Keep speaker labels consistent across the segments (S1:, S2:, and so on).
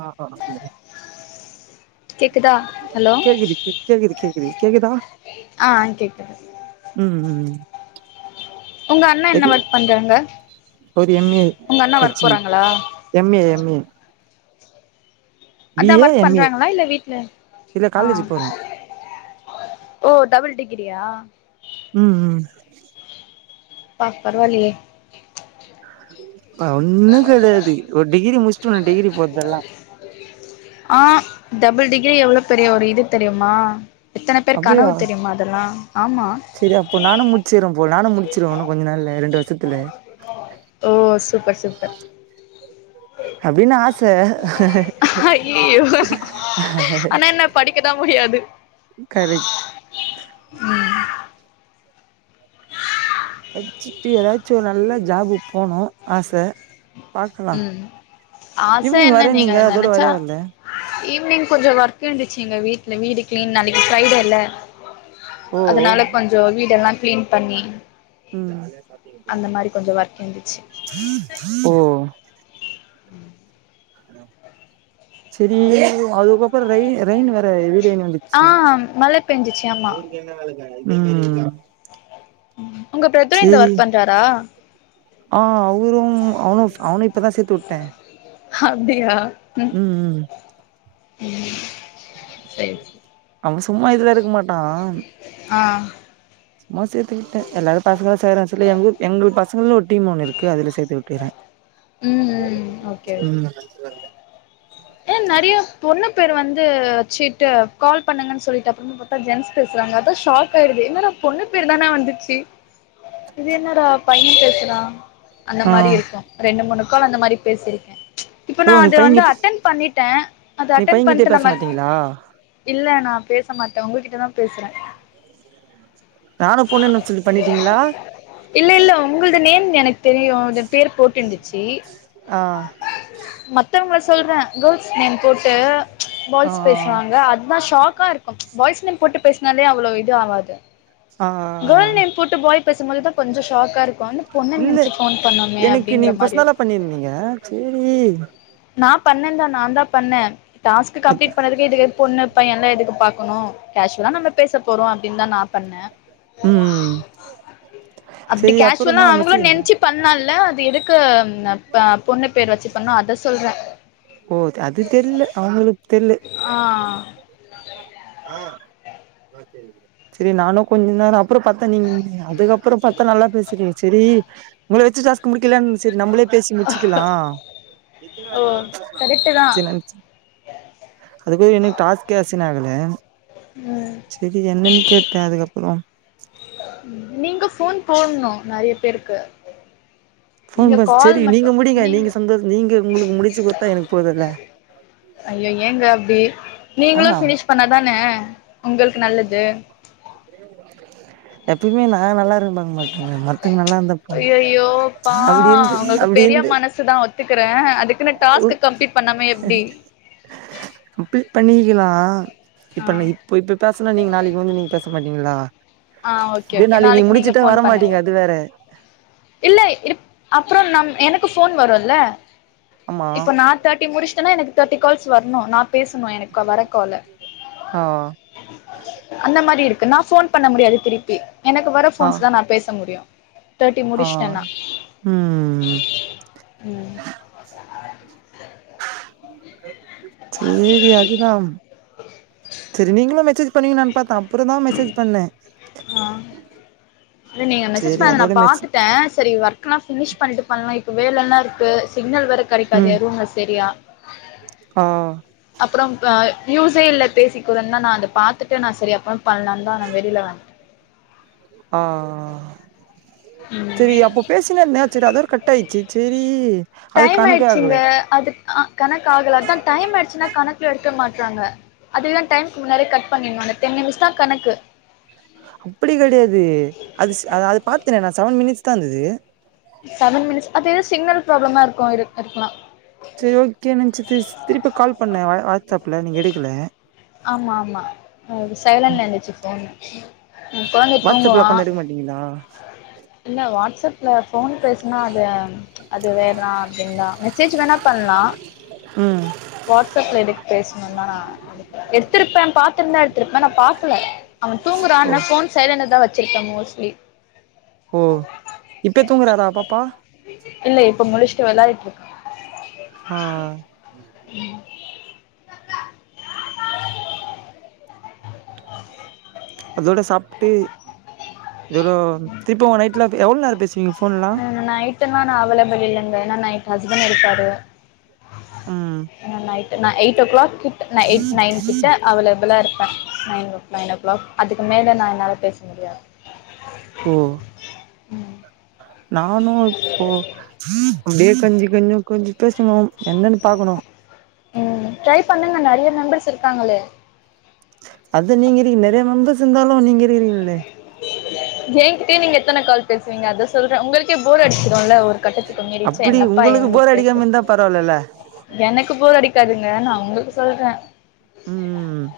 S1: ஆஹ்
S2: கேக்குதா ஹலோ
S1: கேக்குது கேக்குது கேக்குது கேக்குதா
S2: ஆஹ் கேக்குது
S1: ம் ம்
S2: உங்க அண்ணா என்ன
S1: எது
S2: ஒர்க் பண்றாங்க
S1: ஒரு எம் ஏ
S2: உங்க அண்ணா ஒர்க் போறாங்களா
S1: உம்
S2: அதான் ஒர்க்
S1: ஏ
S2: பண்றாங்களா இல்ல வீடல
S1: இல்ல
S2: ஆ
S1: காலேஜ் போறா
S2: ஓ டபிள் டிக் கிரியா
S1: உம் உம்
S2: அப்பா பரவாஇல்லயே
S1: உஹ ஒண்ணும் கிடையாது ஒரு டிகிரி முச்சட்டு ஒன்னு டிகிரி போதெல்லாம்
S2: ரி எவ்வளவு பெரிய ஒரு இது தெரியுமா எத்தனை பேர் கனவு தெரியுமா அதெல்லாம்
S1: சரி அப்போ நானும் முடிச்சுரோ போ நானும் முடிச்சிருவவே இன்னும் கொஞ்சநாலுல்ல ரெண்டு வரு ஷத்துல
S2: ஓ சூப்பர் சூப்பர்
S1: அப்டின்னு ஆச
S2: ஐய்யயோ ஆனா என்ன படிக்கதான் முடியாது
S1: கரெக்ட் படிச்சுட்டு ஏதாச்சும் ஒரு நல்ல ஜாபு போனோம் ஆசை
S2: ம் ஆச
S1: ஈவினிங்
S2: என்ன நீங்க
S1: வரேன்னீங்க அதோட
S2: நெனச்சா
S1: வரவே வரல
S2: ஈவினிங் கொஞ்சொ வர்க் இருந்துச்சுங்க வீட் ட்ல வீடு கிளீன் நாளைக்கு ஃப்ரைடே ல
S1: ஓ
S2: அதனால கொஞ்சோ வீடெல்லா க்ளீன் பண்ணி
S1: ம்
S2: அந்த மாரி கொஞ்சோ ஒர்க் இருந்துச்சு
S1: ஓ
S2: ம்
S1: சேரி அதுக்கப்பறோ ரய் ரைய்ன் வேற ர இது ரெய்ன்
S2: ஆ
S1: வந்துச்சு
S2: மழ பெஞ்சிச்சு ஆமா
S1: ம்
S2: உங்க பிரதர் இந்த
S1: சேரி
S2: ஒர்க் பண்றாரா
S1: ஆ அவ் இவரு அவனு இப்பதா சேத் த்துட்ட
S2: ஹப்டியா ம் ம்
S1: அவ சும்மா இதுல இருக்க மாட்டா
S2: ஆ
S1: சும்மா சேத்து விட்ட எல்லாரு பாசங்க சேய்றாங்க சொல்லி எங்கூர் எங்களுக் பசங் பசங்கள்ல ஒரு டீம் ஒன்னு இருக்கு அதுல சேத்து விட்டுக்ற
S2: ம் ம் ஓகே ஓகே ஏ நறைய பொண்ணு ப்பேரு வந்து வச்சிட்டு கால் பண்ணுங்கன் சொல்லிட்டு அப்புறமா பாத்தா ஜென்ஸ் பேசுறாங்க அதா ஷார் ஆய்ருது என்னடா பொண்ணு பேர் தான வந்துச்சு இது என்னடா பைய பேசுறா அந்த
S1: ஆ
S2: மாரி இருக்கு ரெண்டு மூணு கால் அந்த மாரி பேசிருக்கே இப்ப நா
S1: ஓ நீ
S2: அது வந்து
S1: பையன்கிட்
S2: அட்டன் பண்ணிட்ட அத
S1: நீ
S2: அட்டெண்ட்
S1: பையன்கிட்டயே
S2: பண்ட்டு
S1: பேச
S2: நம்ம
S1: மாட்டீங்களா
S2: இல்ல நா பேச மாட்ட உங்ககிட்ட தா பேசுற
S1: நானு பொண்ணுன்னு சொல்லி பண்ணிட்டீங்களா
S2: இல்ல இல்ல உங்குள்து நேம் எனக் தெரியு பேர் போட்டுந்து சி
S1: ஆ
S2: மத்தவங்க சொல்ற கேர்ள்ஸ் நேம் போட்டு
S1: ஆ
S2: பாய்ஸ் பேசுவாங்க அதுதா ஷாக்கா இருக்கும் பாய்ஸ் நேம் போட்டு பேஸ்னாலே அவ்ளோ இது ஆவாது
S1: ஆ
S2: கேள் நேம் போட்டு போய் பேசும்போதுதா கொஞ்சோ ஷாக்கா இருக்கு பொண்ணு
S1: இல்ல
S2: நெனச்சு ஃபோன் பண்ணோமே
S1: எனக்கு நீ
S2: அப்டிங்கிற மாரி இருக்கு
S1: ஃபர்ஸ்னாலா பண்ணிர்ந்தீங்க சேரி
S2: நா பண்ணேன் தா நாந்தா பண்ண டாஸ்க்கு கம்ப்ளீட் பண்ணதுக்கு இதுவே பொண்ணு பையன்லா எதுக்கு பாக்கணு கேஷுவலா நம்ம பேச போறோ அப்டின்தா நா பண்ண
S1: ம்
S2: அப்டி
S1: செரி அப்புறோ
S2: கேஷுவ்லா
S1: தா
S2: அவுங்களு
S1: மெசேஜ் வந்தது
S2: நென்ச்சி பண்ணா இல்ல அது எதுக்கு ன ப்ப பொண்ணு பேரு வச்சு பண்ணோ அத சொல்ற
S1: ஓ அது தெர்ல அவுங்களுக்
S2: ஆஹ்
S1: ஆஹ் செரி நானு கொஞ்ச நேர அப் ப்றோ பாத்த நீங் அதுக்கப்பறோ பாத்தா நல்லா பேஸ்றீங்க செரி உங்கள வெச்சு டாஸ்கு முடிக்கலென் செரி நம்ப்ளே பேசி முச்சிக்கலாம்
S2: ஓ கரெக்ட்டு தா
S1: [unintelligible] அதுக்குள்ளே இண்ணு டாஸ் ச்சனாகல
S2: ம்
S1: சேரி என்னன்னு கேட்டேன் அதுக்கப்பறோம்
S2: நீங்க ஃபோன் போட்ணு நறைய பேருக்கு
S1: ஃபோன்
S2: நீங்க
S1: ப
S2: கால்
S1: செரி நீங்க
S2: மட்டு
S1: முடிங்க
S2: நீங்க
S1: சந்தோஷ நீங்க உங்களுக்கு முடிச்சு குடுத்தா எனக்கு போதுல்ல
S2: ஐயோ ஏங்க அப்டி
S1: ஆ
S2: நீங்ளு ஃபினிஷ் பண்ணாதான உங்களுக்கு நல்லது
S1: எப்பயுமே நா நல்லா இரு பாக் மாட்டங்க மத்தங்க நல்லாருந்
S2: ஐயோயோ யோபா உங்களுக்கு
S1: அப்டி
S2: பெரிய
S1: இருந்து
S2: மனசு தா ஒத்துக்குற அதுக்குன்னு டாஸ்கு கம்ப்ளீட் பண்ணாம எப்டி
S1: பண்ணிக்கிலா
S2: ஆ
S1: இப்பன இப்ப இப்போ பேசனா நீங்க நாளேக்கு வந்து நீங்க பேச மாட்டீங்களா
S2: ஆ ஓகே
S1: இதே
S2: ஓகே
S1: நாளேக்கி நீ
S2: நாளைக்கு நீங்க
S1: முடிச்சிட்டா
S2: ஃபோன் பண்ணுங்க
S1: வரமாட்டீங்க அது வேற
S2: இல்ல இருப் அப்றோ நம் எனக்கு ஃபோன் வருல்ல
S1: ஆமா
S2: இப்ப நா தேர்ட்டி முடிஷ்டனா எனக் தேட்டி கால்ஸ் வர்ணு நா பேசணு எனக்கு வர கால
S1: ஆ
S2: அந்த மாரி இருக் நா ஃபோன் பண்ண முடியாது திருப்பி எனக்கு வர ஃபோன்ஸ் தா நா பேச முடியு தேர்ட்டி
S1: ஆஹ்
S2: முடிச்ட்டேன்னா
S1: ம்
S2: ம்
S1: சேரி அதுதா செரி நீங்களா மெசேஜ் பண்ணிவீ நா பாத்த அப்புறதா மெசேஜ் பண்ணே
S2: ஆஹ் இல்ல நீங்க மெசேஜ்
S1: சேரி
S2: பண்ணது நா
S1: அதோட மெசே
S2: பாத்துட்டே செரி வெர்க்ல்லா ஃபினிஷ் பண்ணிட்டு பண்லா வேல ல்லா இருக்கு சிக்னல் வே கெடைகாது
S1: ம்
S2: ஏ ரூம்ல செரியா
S1: ஆ
S2: அப்றம் அஹ் யூசே இல்ல பேசி குற தா நா அத பாத்துட்டு நா செரி அப்றம் பண்லான் தா நா வெளில வண்ட்
S1: ஆஹ் செரி அப்போ பேசின இருந்த செரி அதோட கட் ஆயிட்ச்சு சேரி அது கணக்கே ஆகல
S2: ஆ கணக் ஆகல அதா டைம் ஆய்டுச்சுனா கணக்கல எடுக்கமாட் டாங்க அதேதா டைம்க்கு முன்னாடியே கட் பண்ணினு அந்த டென் நிமிட்ஸ் தா கணக்கு
S1: அப்டி கெடையாது அது அது பாத்தனே நா செவன் மினிட்ஸ் தா இந்துது
S2: செவன் மினிட்ஸ் அதே சிக்னல் ப்ராப்ளமா இருக்கு இருக்கலா
S1: செரி ஓகே நன்ச்ட்ஸ் திருப்பி கால் பண்ணே வா வாட்ஸ் அப்ல நீங்க எடுக்கல
S2: ஆமா ஆமா சைலன்ல இந்துச்சு ஃபோன்
S1: வாட்ஸ் அப்ல பண்ணா எடுக் மாட்டீங்களா
S2: இல்ல வாட்ஸ் அப்ல ஃபோன் பேசுனா அது அது வேனா அப்டின் தா மெசேஜ் வேணா பண்லா
S1: ம்
S2: வாட்ஸ் அப்ல எதுக் பேசுணு தா நா எடுக்ல எடுத்திருப்பே பாத்துருந்தா எடுத்திருப்பேன் நா பக்கல அவ
S1: ஓ
S2: தூங்குறான்னு ஃபோன் சைலன்ல தா வெ வெச்சுப மோஸ்ட்லி
S1: ஓ இப்ப தூங்குறாரா பாப்பா
S2: இல்ல இப்ப முளுச்ட்டு வெளாடிட்டு இருக்கா
S1: ஆஹ் அதோட சாப்ட்டு தோடோ திருப்ப நைட்ல எவளோ நேரோ பேசுவீங்க ஃபோன்லா
S2: ஆஹ் நைட் ட்டுனா நா [unintelligible] இல்லங்க ஏன்னா நைட் ஹஸ்பண்ட் இருப்பாரு
S1: ம்
S2: நா நைட்டு நா எயிட்டோ க்ளாக் கிட் ந எயிட் நைன் கிட்ட அவலப்ளா இரு நைன் நைன் ஓ கிளாக் அதுக்கு மேலே நான்ளா பேச முடியாது
S1: ஓ
S2: ம்
S1: நானு இப்போ அப்டியே கொஞ்சி கொஞ்சி கொஞ்சி பேசணு என்னன்னு பாக்கணு
S2: ம் ட்ரை பண்ணுங்க நெறைய மெம்பர்ஸ் இருக்காங்களே
S1: அது நீங்க இருக்கீங்க நெறைய மம்பர்ஸ் இருந்தாலு நீங்க இருக்கிறீங்கல்லே
S2: என்கிட்டே நீங்க எத்தனை கால் பேசுவீங்க அத சொல்றே உங்களுக்கு போர் அடிச்சிறோம்ல ஒரு கட்டத்துக்கு மேலே ச
S1: அப்டி
S2: என்னப்பா
S1: உங்களுக்கு போர்
S2: வந்துட்டு
S1: அடிக்காம இருந்தா பரவால்லல்ல
S2: எனக்கு போர் அடிக்க க்காதுங்க நா உங்களுக்கு சொல்றே
S1: உம்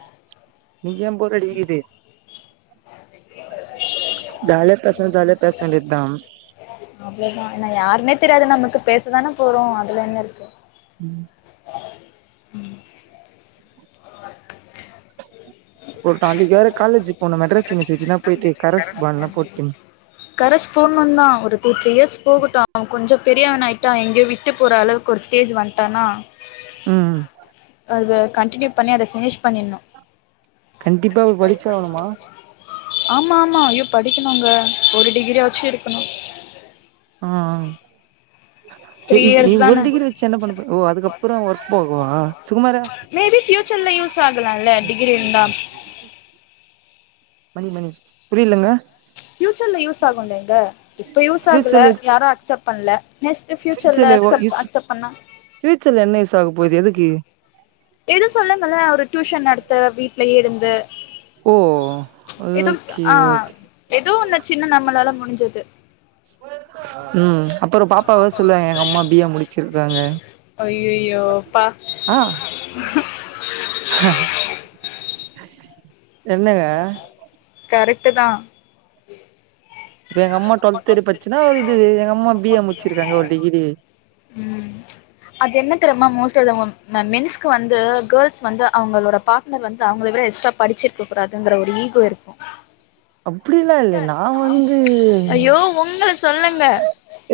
S1: இங்க ஏ போர் அடிக்குது ஜால பேசனா ஜாலியா பேச வேண்டியதா
S2: அவ்ளோதா என்ன யாருமே தெரியாது நமக்கு பேசதானே போறோம் அதுல என்ன இருக்கு
S1: உம் ஒரு நாளைக்கு வேற காலேஜ் போன மெட்ராஸ் யூனிவர்சிட்டி தா போயிட்டு கரஸ் பால்லா போட்டு
S2: கரஸ் போன்னுந்தா ஒரு டூ த்ரீ இயர்ஸ் போகட்டு அவ கொஞ்ச பெ பெரியவனா ஆயிட்டா எங்கேயு விட்டு போற அளவுக்கு ஒரு ஸ்டேஜ் வண்ட்டானா
S1: ம்
S2: அத கன்டினியூ பண்ணி அத பினிஷ் பன்னின்னு
S1: கண்டிப்பா படிச்ச ஆணுமா
S2: ஆமா ஆமா ஐயோ படிக்கணும்ங்க ஒரு டிகிரியாச்சு இருக்கணு
S1: ஆஹ் ஹ் இ
S2: த்ரீ
S1: இப்ப நீ
S2: இயர்ஸ்
S1: ஒரு
S2: தானே
S1: டிகிரி வச்சு என்ன பண்ணப்ப ஓ அதுக்கப்றோ ஒர்க் போகவா சுகுமாரு
S2: மேபி ஃபியூச்சர்ல யூஸ் ஆகலாம்ல டிகிரி இருந்தா
S1: மணி மணி புரியலங்க
S2: பியயூச்சர்ல யூஸ் ஆகும்லங்க இப்ப யூஸ் ஆகல
S1: ஃபியூச்சர்ல வச்சு
S2: யாரும் அக்செப்ட் பண்ல நெஸ்ட் பஃபியூச்சர்ல
S1: ஃபியூச்சர்ல ஒ
S2: அஸ்கப் அஸ்ஸப்ட் பண்ணா
S1: போக போது எதுக்கு
S2: எது சொல்லுங்களே ஒரு டியூஷன் நடத்த வீட்லயே இருந்து
S1: ஓ
S2: எதுவும்
S1: ஓகே
S2: ஆஹ்
S1: ஓகே
S2: எதுவும் இந்த சின்ன நம்மளாலா முடிஞ்சது
S1: உம் அப்பற பாப்பாவாவ சொல்லுவாங்க எங்க அம்மா பி ஏ முடிச்சிருக்காங்க
S2: ஐயையோப்பா
S1: ஆஹ் ஹ என்னங்க
S2: கரெக்ட் தான்
S1: இப்ப எங்க அம்மா டுவெல்த் வரபடுச்சிருந்தா ஒரு இது எங்க அம்மா பி ஏ முடிச்சிருக்காங்க ஒரு டிகிரி
S2: ம் அது என்ன தெரியுமா மோஸ்ட் மென்ஸ்க்கு வந்து கேர்ள்ஸ் வந்து அவங்களோட பார்ட்னர் வந்து அவங்கள விட எக்ஸ்ட்ரா படிச்சிருக்க கூடாதுங்கிற ஒரு ஈகோ இருக்கு
S1: அப்படிலா இல்ல நான் வந்து
S2: ஐயோ உங்கள சொல்லங்க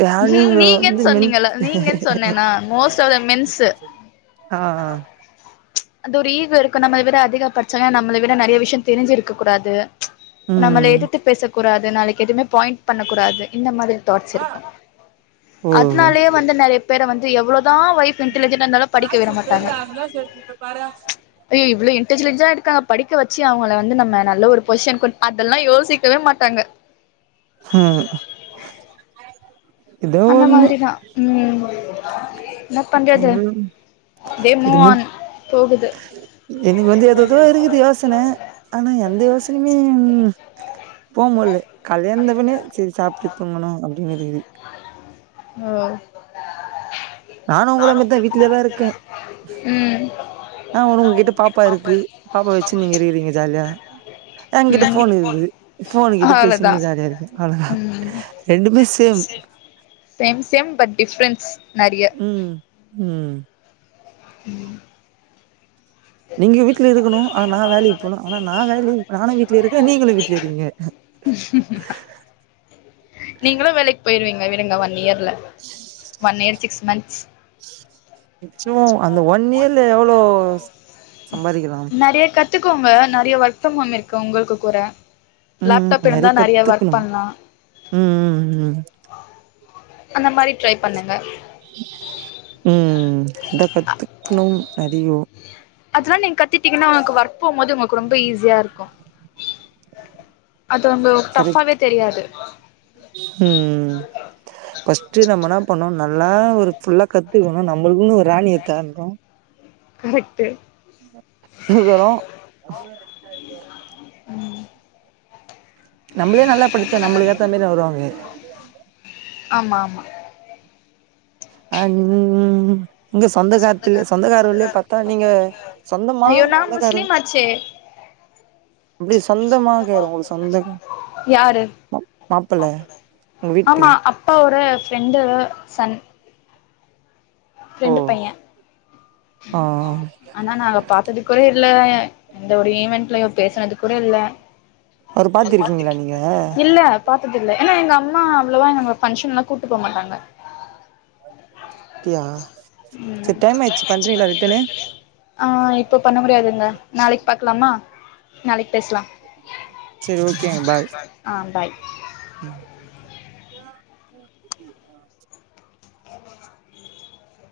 S1: யா
S2: நீ
S1: நீங்க
S2: நீங்கன்னு
S1: வந்து மென்
S2: சொன்னீங்கள நீங்கன்னு சொன்னேன்னா மோஸ்ட் ஆஃப் த மென்ஸு
S1: ஆ
S2: அந்த ஒரு ஈகோ இருக்கு நம்மள விட அதிக படிச்சங்க நம்மள விட நறைய விஷய தெரிஞ்சுருக்க கூடாது
S1: ஆ
S2: நம்மள
S1: ம்
S2: எதிர்த்து பேச கூடாது நாளைக்கு எதுமே பாயிண்ட் பண்ணக்கூடாது இந்த மாரி தாட்ஸ் இருக்கு
S1: ஓ
S2: அதனாலயே வந்து நறைய பேர வந்து இது எவ்வளோ தான் வைப் இன்டலிஜென்ட் இருந்தாலு படிக்க விட மாட்டாங்க அய்யோ இவ்வளவு இன் இன்டலிஜன்ட்டா இருக்காங்க படிக்க வச்சு அவங்கள வந்து நம்ம நல்ல ஒரு பொசிஷன் அதெல்லா யோசிக்கவே மாட்டாங்க
S1: ம் ஏதோ
S2: அந்த
S1: ஒண்ணு
S2: மாதிரிதா உம் தே மூவ் ஆன் போகுது
S1: எனக்கு வந்து எதோதோ இருக்குது யோசன ஆனா எந்த யோசனையுமே ம் போ முடில கால எழுந்தவுனே சேரி சாப்பிட்டு தூங்கணு [unintelligible]
S2: ஓ
S1: நானு உங்களா மாரித வீட்டு்லயேதா இருக்க
S2: ம்
S1: என்ன ஒன்னு உங்க கிட்ட பாப்பா இருக்கு பாப்பா வச்சு நீங்க இருக்கிறீங்க ஜாலியா என் கிட்ட
S2: ம்
S1: போன் இருக்குது போனு கிட்ட
S2: அவ்ளோதா
S1: பேசுனு ஜாலியா இருக்க அவ்ளோதா
S2: ம்
S1: ரெண்டுமே same
S2: same same but difference நறைய
S1: உம்
S2: உம்
S1: நீங்க வீட்டுல இருக்கணு ஆனா நா வேலைக்கு போணு ஆனா நா வேல நானு வீட்ல இருக்க நீங்களு வீட்ல இருக்கீங்க
S2: நீங்களு வேலைக்கு போயிருவீங் விடுங்க ஒன் இயர்ல ஒன் இயர் சிக்ஸ் மந்த்ஸ்
S1: நிச்சம அந்த ஒன் இயர்ல எவ்ளோ சம்பாதிக்கலா
S2: நெறைய கத்துக்கோங்க நறைய வொர்க் ஃப்ரம் ஹோம் இருக்கு உங்களுக்கு கூட
S1: ம்
S2: லேப்டாப் இருந்தா நறைய ஒர்க் பண்ணலா
S1: உம் உம் உம்
S2: அந்த மாரி ட்ரை பண்ணுங்க
S1: ம் ம் ம் த கத்துக்ணு அதியோ
S2: அதுலா நீங் கத் தீத்தீகன்னா ஒனக் ஒர்க் போம் போது ஒங்கல்க் ரொம்ப ஈஸியா இருக்கு அது ஒங்க
S1: கரெக்ட்
S2: டஃபாவே தெரியாது
S1: ம் பஸ்ட்டு நம்பன்னா பண்ணுன் நல்லா ஒரு ஃபுல்லா கத்துக்கணு நம்மளுக்குன்னு ஒரு ராணிய தேடனு
S2: கரெக்ட்டு
S1: நுகுறோ
S2: ம்
S1: நம்மளே நல்லா படிச்சா நம்மளுக் ஏத்த மாரிதா வருவாங்களே
S2: ஆமா ஆமா
S1: அன் நீங்க சொந்தமா
S2: அய்யோ நா
S1: சொந்தக்காரு
S2: முஸ்லிம் ஆச்சே
S1: அப்டி சொந்தமாக்காரு உங்களுக்கு சொந்த
S2: யாரு
S1: மா மாப்பிள்ள உங்க
S2: ஆமா
S1: வீட்டுக்கு
S2: அப்பாவோர ஃப்ரெண்டு சன்
S1: ஓ
S2: ஃப்ரெண்டு பைய
S1: ஆ
S2: ஆனா நாங்க பாத்தது கூட இல்ல எந்த ஒரு ஈவென்ட்லயு பேசுனது கூட இல்ல
S1: அவர பாத்திருக்கீங்களா நீங்க
S2: இல்ல பாத்தது இல்ல ஏன்னா எங்க அம்மா அவ்ளவா எங்கள பங்க்ஷன்ல்லா கூட்டு போமாட்டாங்க
S1: கியா செரி டைம் ஆயிடுச்சு பண்றீகளா ரிட்டனு
S2: ஆ இப்ப பண்ண முடியாதுங்க நாளைக்கு பாக்கலாமா நாளைக்கு பேசலா
S1: செரி ஓகேங்க பாய்
S2: ஆ பாய்
S1: ம் [inaudible] பூன குட்டி ஆ